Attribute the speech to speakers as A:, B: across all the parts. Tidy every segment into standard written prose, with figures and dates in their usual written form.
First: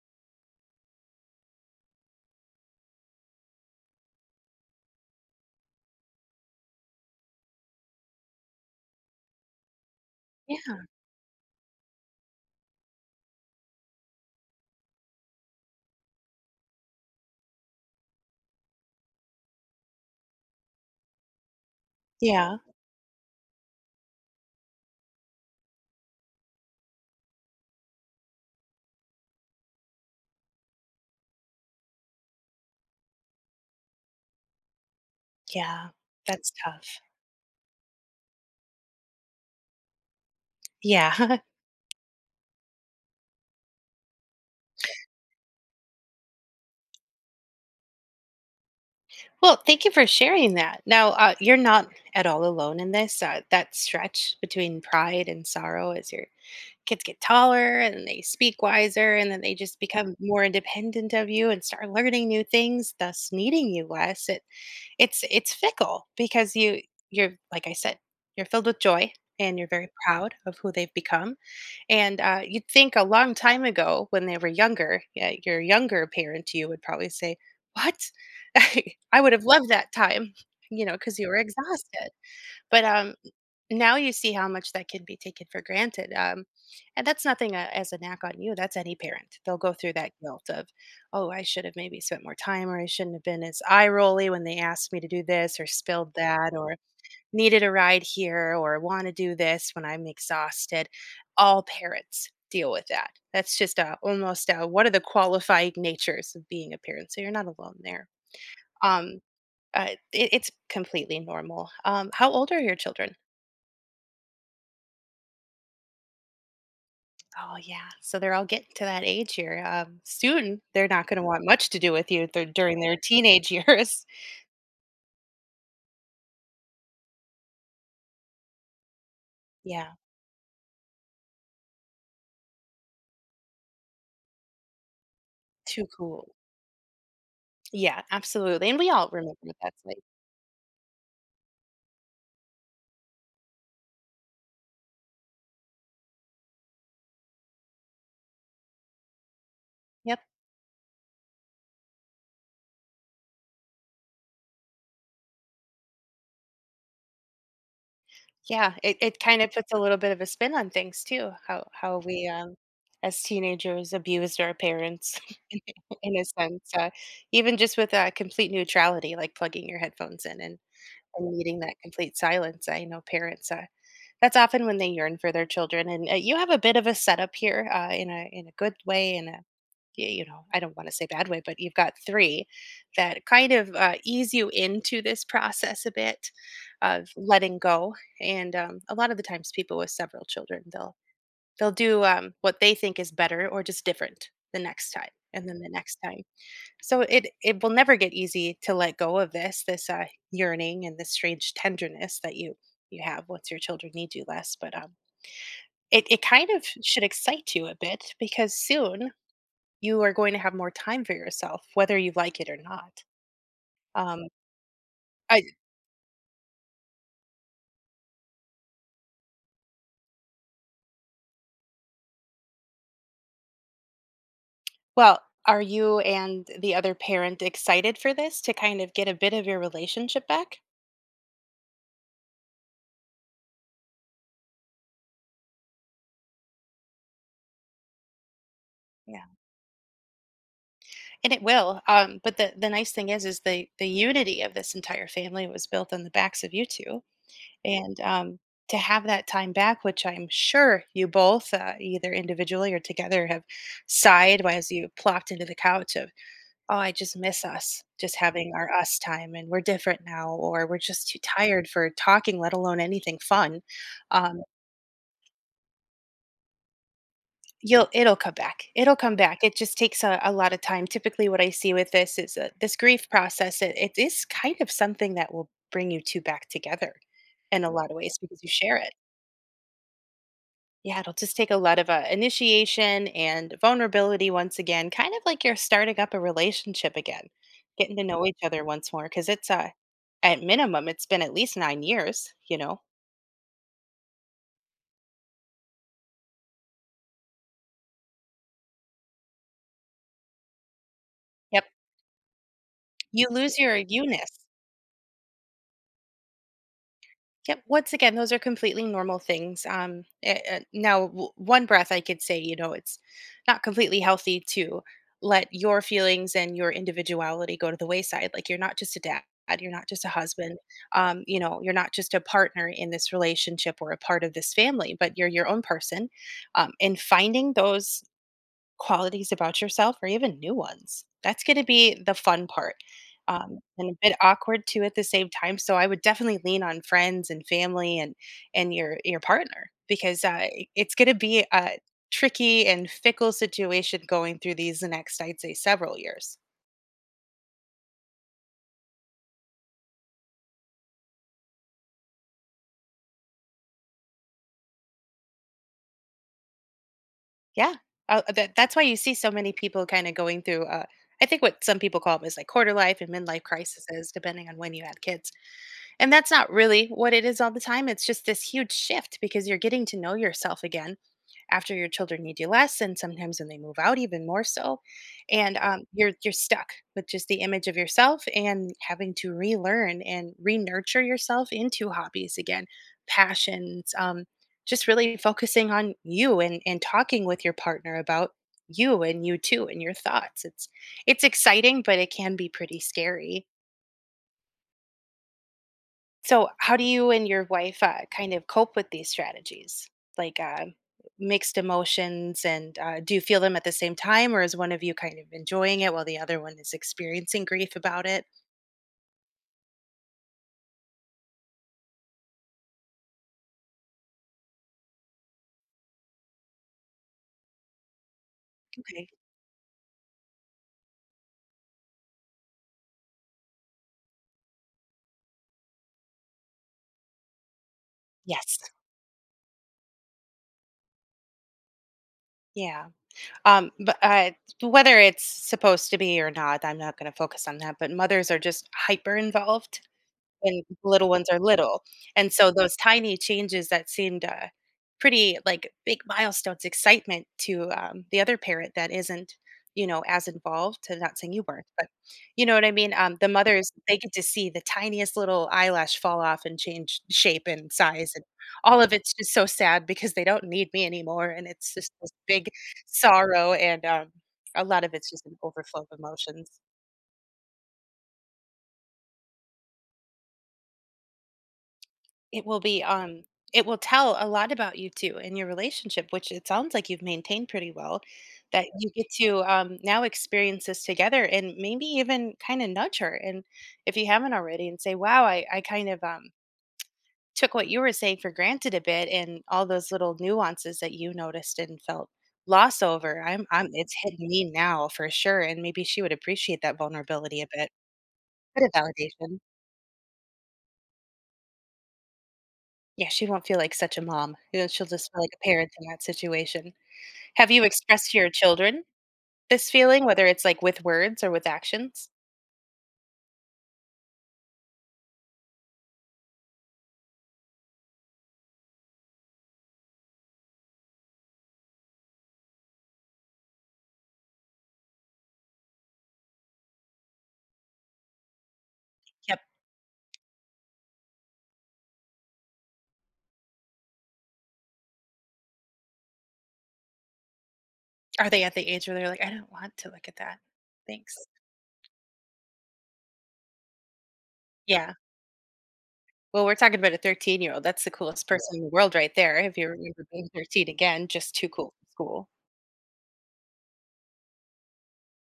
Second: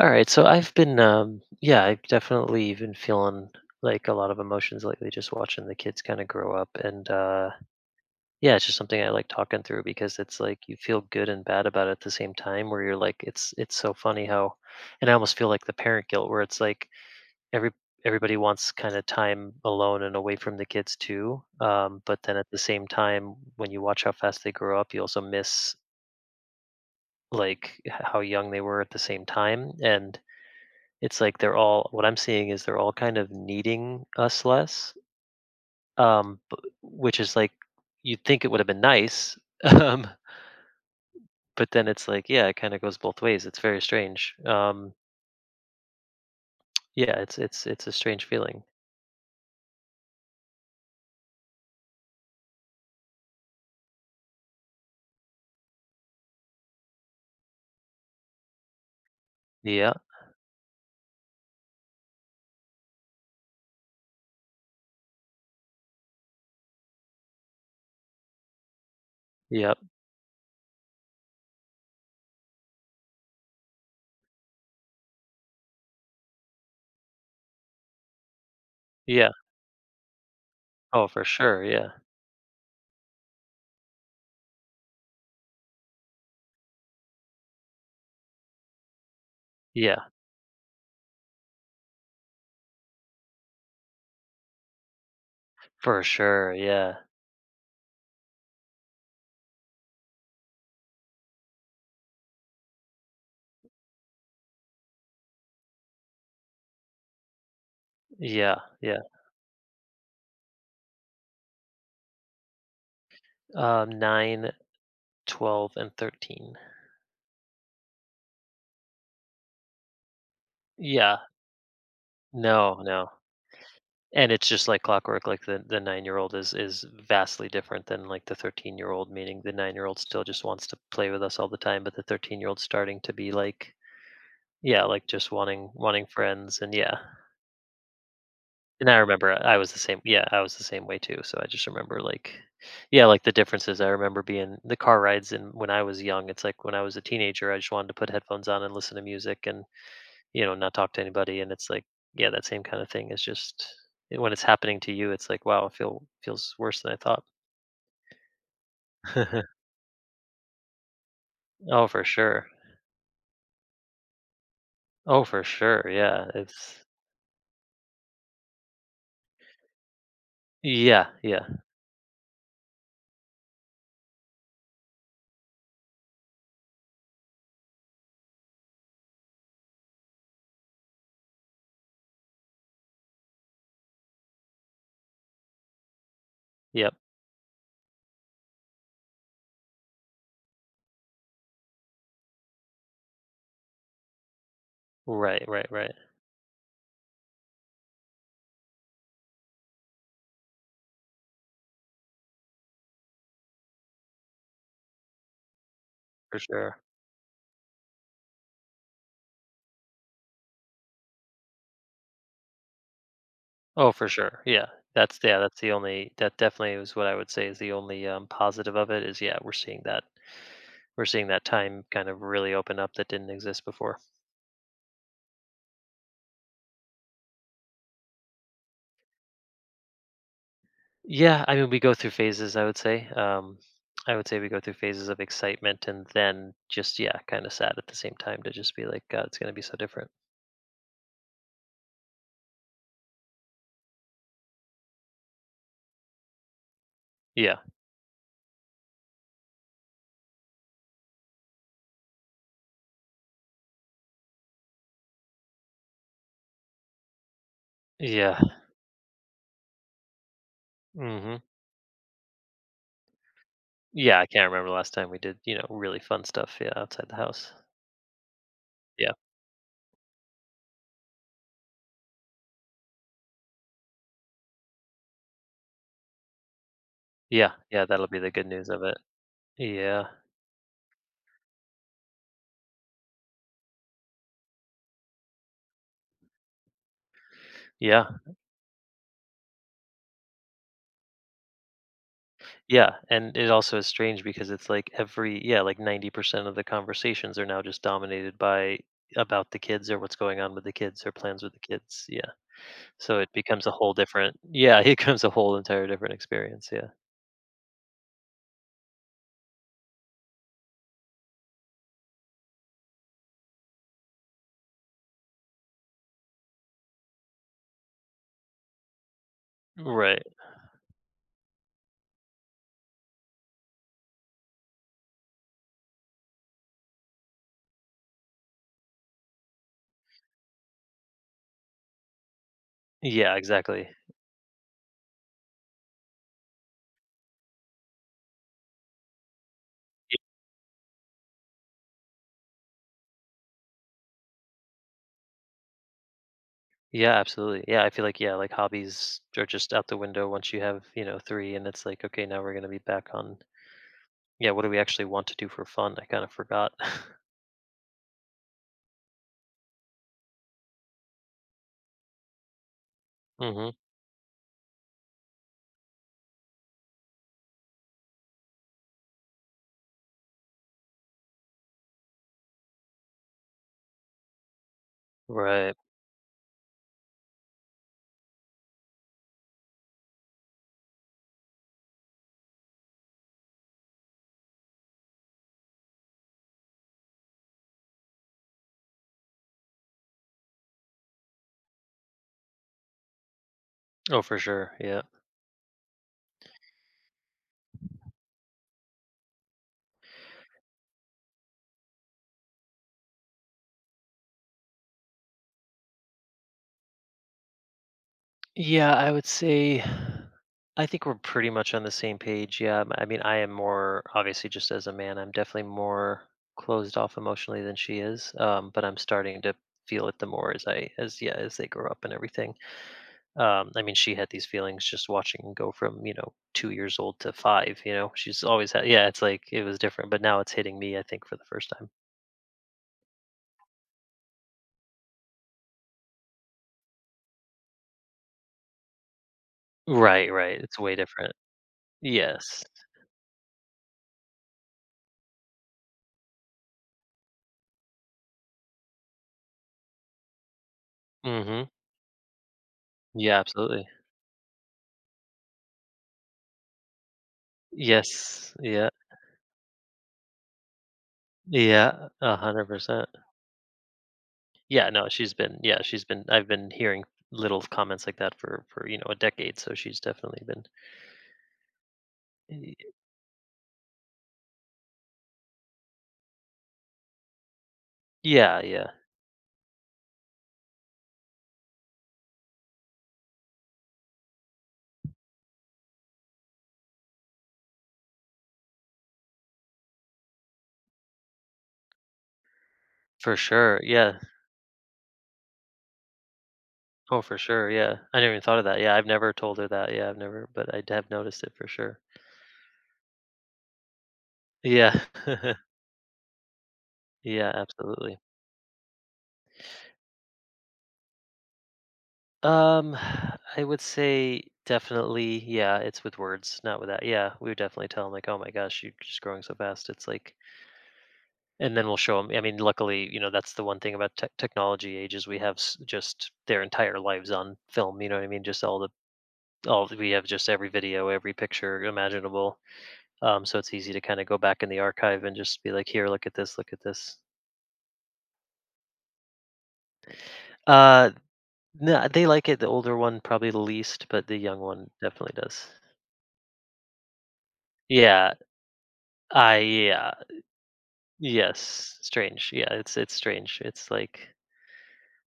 A: All right, so I've been, yeah, I've definitely been feeling like a lot of emotions lately, just watching the kids kind of grow up, and yeah, it's just something I like talking through because it's like you
B: Yeah,
A: feel good and bad about it at the same time, where you're like, it's so funny how, and I almost feel like the parent guilt, where it's like every everybody wants kind of time alone and away from the kids too, but then at the
B: yeah,
A: same time, when you watch how fast they grow up, you also miss like how young they were at the same time, and it's like they're all what I'm seeing is they're all kind of needing us less,
B: yeah, that's
A: b
B: tough.
A: which is like, you'd think it would have been nice, um,
B: Yeah.
A: but then it's like, yeah, it kinda goes both ways. It's very strange. Yeah, it's a strange feeling.
B: Well, thank you for sharing that. Now, you're not at all alone in this. That stretch between pride and sorrow as your kids get taller and they speak wiser and then they just
A: Yeah,
B: become more independent of you and start learning new things, thus needing you less. It's fickle because you're like I said, you're filled with joy and you're
A: yeah,
B: very proud of who they've become. And, you'd think a long time ago when they were younger, yeah, your younger parent you would probably say, "What? I
A: yeah.
B: would have loved that time," you know,
A: Oh,
B: because
A: for
B: you were
A: sure, yeah,
B: exhausted. But, now you see how much that can be taken for granted, and that's nothing, as a knock on you, that's any parent. They'll go through
A: yeah,
B: that guilt of, "Oh, I should have maybe spent more time," or, "I shouldn't have been as eye rolly when they asked me to do this or
A: for
B: spilled that,"
A: sure,
B: or
A: yeah,
B: needed a ride here or want to do this when I'm exhausted. All parents deal with that. That's just a, almost a, one of the qualifying natures of being a parent. So you're not alone there.
A: yeah, yeah.
B: Um, it's completely normal. How old are your children?
A: 9, 12, and 13.
B: Oh yeah, so they're all getting to that age here. Soon, they're not
A: Yeah,
B: going to want much to do with you during
A: no,
B: their
A: no.
B: teenage years.
A: And it's just like clockwork, like the 9-year-old is vastly different than like the 13-year-old, meaning the
B: Yeah,
A: 9-year-old still just wants to play with us all the time, but the 13-year-old's starting to be like, yeah, like just
B: too
A: wanting
B: cool.
A: friends. And yeah,
B: Yeah, absolutely. And
A: and
B: we
A: I
B: all
A: remember
B: remember
A: I
B: what
A: was the
B: that's like.
A: same, yeah, I was the same way too. So I just remember, like, yeah, like the differences. I remember being the car rides, and when I was young, it's like when I was a teenager I just wanted to put headphones on and listen to music and,
B: Yep.
A: you know, not talk to anybody. And it's like, yeah, that same kind of thing is just when it's happening to you, it's like, wow, it feels worse than I thought.
B: Yeah, it kind of puts a little bit of a spin on things too, how
A: Oh,
B: how
A: for
B: we,
A: sure.
B: as teenagers abused our parents
A: Oh, for sure.
B: in a
A: Yeah.
B: sense,
A: It's
B: even just with, complete neutrality, like plugging your headphones in
A: yeah,
B: and
A: yeah.
B: needing that complete silence. I know parents, that's often when they yearn for their children. And you have a bit of a setup here in a good way, in a you know, I don't want to say bad way, but you've got three that kind of ease you into this process a bit
A: Yep.
B: of letting go. And a lot of the times, people with several children, they'll do what they think is better or just different the next time,
A: Right,
B: and then
A: right,
B: the
A: right.
B: next time. So it will never get easy to let go of this yearning and this strange tenderness that you have once your children need you less. But it it
A: For
B: kind of
A: sure.
B: should excite you a bit because soon you are going to have more time for yourself, whether you like it or not.
A: Oh, for
B: Um,
A: sure. Yeah. That's yeah,
B: I
A: that's the only, that definitely is what I would say is the only positive of it, is yeah, we're seeing that time kind of really open up that didn't exist before.
B: well, are you and the other parent excited for this to kind of get a bit of your relationship back?
A: Yeah, I mean, we go through phases, I would say. I would say we go through phases of excitement and then just, yeah, kind of sad at the same time to just be like,
B: Yeah,
A: God, it's going to be so different.
B: and it will. But the nice thing is the unity of this entire family was built on the backs of you two.
A: Yeah.
B: And to have that time back, which I'm sure you both, either individually or together, have sighed as you plopped into the couch of, oh, I just miss us, just
A: Yeah.
B: having our us time, and we're different now, or we're just too
A: hmm
B: tired for talking, let alone anything fun.
A: Yeah. I
B: Um,
A: can't remember the last time we did, really fun stuff, yeah, outside the house.
B: you'll it'll come back. It'll
A: Yeah.
B: come back. It just takes a lot of time. Typically, what I see with this is this grief process. It is kind of something that will bring you two back together
A: Yeah.
B: in a
A: Yeah.
B: lot of
A: That'll be
B: ways
A: the
B: because
A: good
B: you
A: news
B: share
A: of
B: it.
A: it. Yeah.
B: Yeah, it'll just take a lot of initiation and vulnerability once again, kind of like you're starting up a relationship again, getting to
A: Yeah.
B: know each other once more. Because it's at minimum, it's been at least 9 years. You know.
A: Yeah. And it also is strange because it's like every, yeah, like 90% of the conversations are now just dominated by, about the kids or what's going on with the kids or plans with the
B: Yep.
A: kids. Yeah. So
B: You
A: it
B: lose
A: becomes a
B: your
A: whole different,
B: you-ness.
A: yeah, it becomes a whole entire different experience, yeah.
B: Yep. Once again, those are completely normal things. Now, one breath, I could say, you know, it's not completely healthy to let your feelings and your individuality go to the wayside. Like you're not just a dad, you're not just a
A: Right.
B: husband, you know, you're not just a partner in this relationship or a part of this family, but you're your own person. And finding those qualities about yourself or even new ones. That's going to be the fun part.
A: Yeah, exactly.
B: And a bit awkward too at the same time. So I would definitely lean on friends and family and your partner because it's going to be a tricky and fickle situation going through these next I'd say several years.
A: Yeah, absolutely. Yeah, I feel like, yeah, like, hobbies are just out the window once you have, you know, 3. And it's like, "Okay, now we're gonna be back on," yeah, what do we actually want to do for fun? I kinda forgot.
B: Yeah, that, that's why you see so many people kind of going through. I think what some people call them is like quarter life and midlife
A: Mhm.
B: crises, depending on when you had kids. And that's not really what it is all the time. It's just this huge shift because you're getting to know yourself again after your children need you less, and sometimes when they move out, even more so. And
A: Right.
B: you're stuck with just the image of yourself and having to relearn and re-nurture yourself into hobbies again, passions, just really focusing on you and talking with your partner about you and you too and your thoughts. It's exciting, but it can be pretty scary.
A: Oh, for sure, yeah.
B: So, how do you and your wife kind of cope with these strategies, like mixed emotions, and do you feel them at the same time, or is one of you kind of enjoying it while the other one is experiencing grief about it?
A: Yeah, I would say I think we're pretty much on the same page. Yeah, I mean, I am more, obviously just as a man, I'm definitely more closed off emotionally than she is. But I'm
B: Okay.
A: starting to feel it the more as I as yeah as they grow up and everything. I mean, she had these feelings just watching them go from, you know, 2 years old to 5. You know, she's
B: Yes.
A: always had, yeah. It's like it was different, but now it's hitting me, I think, for the first time.
B: Yeah. But whether it's supposed to be or not, I'm not going to focus on that. But mothers are just hyper involved
A: Right, right.
B: when the
A: It's way
B: little ones
A: different.
B: are little, and so
A: Yes.
B: those tiny changes that seemed, pretty, like, big milestones, excitement to, the other parent that isn't, you know, as involved, to not saying you weren't,
A: Mm-hmm.
B: but you know what I mean? The
A: Yeah,
B: mothers,
A: absolutely.
B: they get to see the tiniest little eyelash fall off and change shape and size, and
A: Yes.
B: all
A: Yeah.
B: of it's just so sad because they don't need me anymore, and it's just
A: Yeah,
B: this big
A: 100%.
B: sorrow, and, a lot
A: Yeah,
B: of
A: no,
B: it's just
A: she's
B: an
A: been yeah,
B: overflow of
A: she's been I've
B: emotions.
A: been hearing little comments like that for you know, a decade, so she's definitely been
B: It will
A: Y
B: be, it will tell a lot about you too and your relationship, which it sounds like you've maintained pretty well,
A: yeah,
B: that
A: yeah,
B: you get to, now experience this together and maybe even kinda nudge her, and if you haven't already, and say, "Wow, I kind of, took what you were saying for granted a bit and all those little nuances that you noticed and felt loss over,
A: for
B: I'm,
A: sure,
B: it's
A: yeah.
B: hitting me now for sure," and maybe she would appreciate that
A: Oh, for
B: vulnerability a
A: sure,
B: bit.
A: yeah. I never even thought of
B: Bit of
A: that. Yeah, I've never
B: validation.
A: told her that. Yeah, I've never, but I have noticed it for sure.
B: Yeah, she won't feel like such a mom. You know, she'll
A: Yeah.
B: just feel like a parent in that situation. Have
A: Yeah,
B: you expressed to
A: absolutely.
B: your children this feeling, whether it's, like, with words or with actions?
A: Um, I would say definitely, yeah, it's with words, not with that. Yeah, we would definitely tell them, like, "Oh my gosh, you're just growing so fast." It's like, and then we'll show them. I mean, luckily, you know, that's the one thing about technology ages, we have just their entire lives on film, you know what I mean, just all the,
B: Yep.
A: all we have, just every video, every picture imaginable. Um, so it's easy to kind of go back in the archive and just be like, "Here, look at this ".
B: Are they at the age where they're like, "I don't want to look at that.
A: uh
B: Thanks."
A: no, they like it. The older one probably the least, but the young one
B: Yeah.
A: definitely does.
B: Well, we're talking about a 13-year-old. That's the coolest
A: yeah
B: person in the world right there, if you remember
A: yeah.
B: being 13 again, just too cool for
A: Yes
B: school.
A: strange, yeah, it's strange. It's like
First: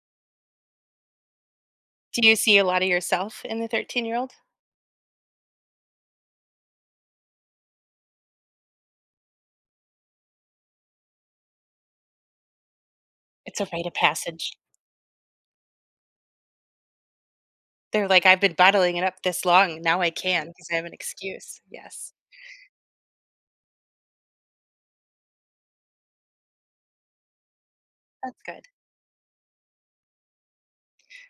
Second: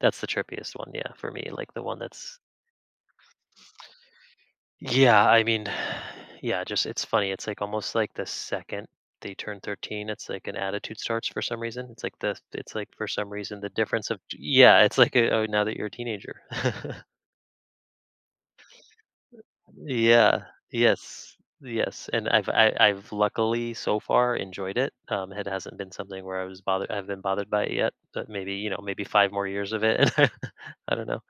A: that's the trippiest one, yeah, for me, like the one
B: Do you
A: that's,
B: see a lot of yourself in the 13-year-old?
A: yeah, I mean, yeah, just, it's funny. It's like almost like the second they turn 13, it's like an attitude starts for some reason. It's like the it's like for some reason
B: It's
A: the
B: a rite of
A: difference of,
B: passage.
A: yeah, it's like a, "Oh, now that you're a teenager."
B: They're like, "I've been bottling it up this long, now I
A: Yeah.
B: can because I have an
A: Yes.
B: excuse."
A: Yes,
B: Yes.
A: and I've luckily so far enjoyed it. It hasn't been something where I was bothered. I've been bothered by it yet, but
B: That's
A: maybe,
B: good.
A: you know, maybe 5 more years of it, and I don't know.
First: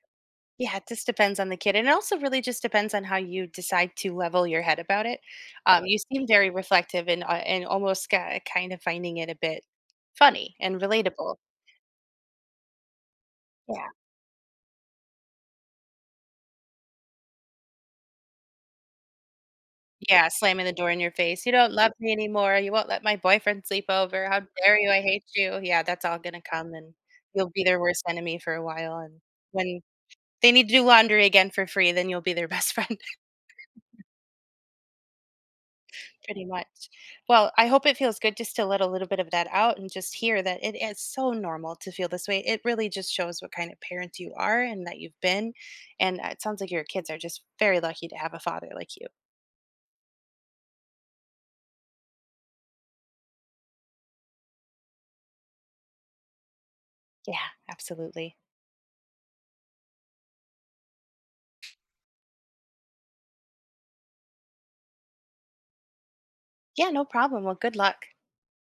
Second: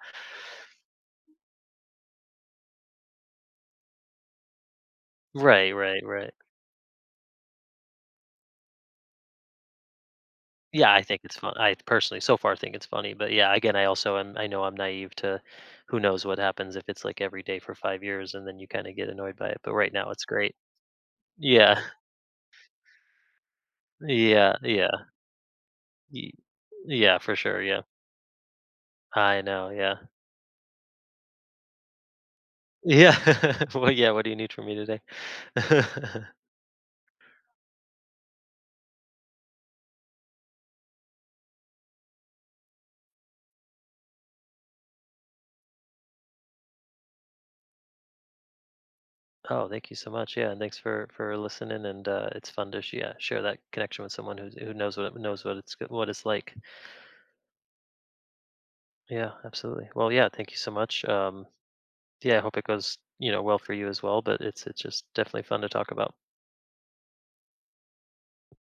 B: Yeah, it just depends on the kid, and it also really just depends on how you decide to level your head about it.
A: Right,
B: You
A: right,
B: seem
A: right.
B: very reflective and almost ki kind of finding it a bit funny and
A: Yeah, I think it's
B: relatable.
A: fun. I personally, so far, think it's funny. But yeah, again, I
B: Yeah,
A: also am. I know I'm naive to who knows what happens if it's like every day for 5 years, and then you kind of get annoyed by it. But right now, it's
B: yeah,
A: great.
B: slamming the door in your face. You don't
A: Yeah,
B: love me anymore. You won't let my boyfriend sleep over. How
A: yeah,
B: dare
A: yeah,
B: you? I hate you. Yeah, that's all
A: y-
B: gonna come, and
A: yeah, for
B: you'll
A: sure.
B: be their
A: Yeah,
B: worst enemy for a while. And
A: I know.
B: when
A: Yeah,
B: they need to do laundry again for free, then you'll be their best friend.
A: yeah. Well, yeah. What do you need from me today?
B: Pretty much. Well, I hope it feels good just to let a little bit of that out and just hear that it is so normal to feel this way. It really just shows what kind of parent you are and that you've been. And it sounds like your kids are just very lucky to have a father like you.
A: Oh, thank you so much. Yeah, and thanks for listening. And it's fun to yeah, share that connection with someone who knows what it knows what it's go- what it's like.
B: Yeah, absolutely.
A: Yeah, absolutely. Well, yeah. Thank you so much. Yeah, I hope it goes, you know, well for you as well, but it's just definitely fun to talk about.
B: Yeah, no problem. Well, good luck.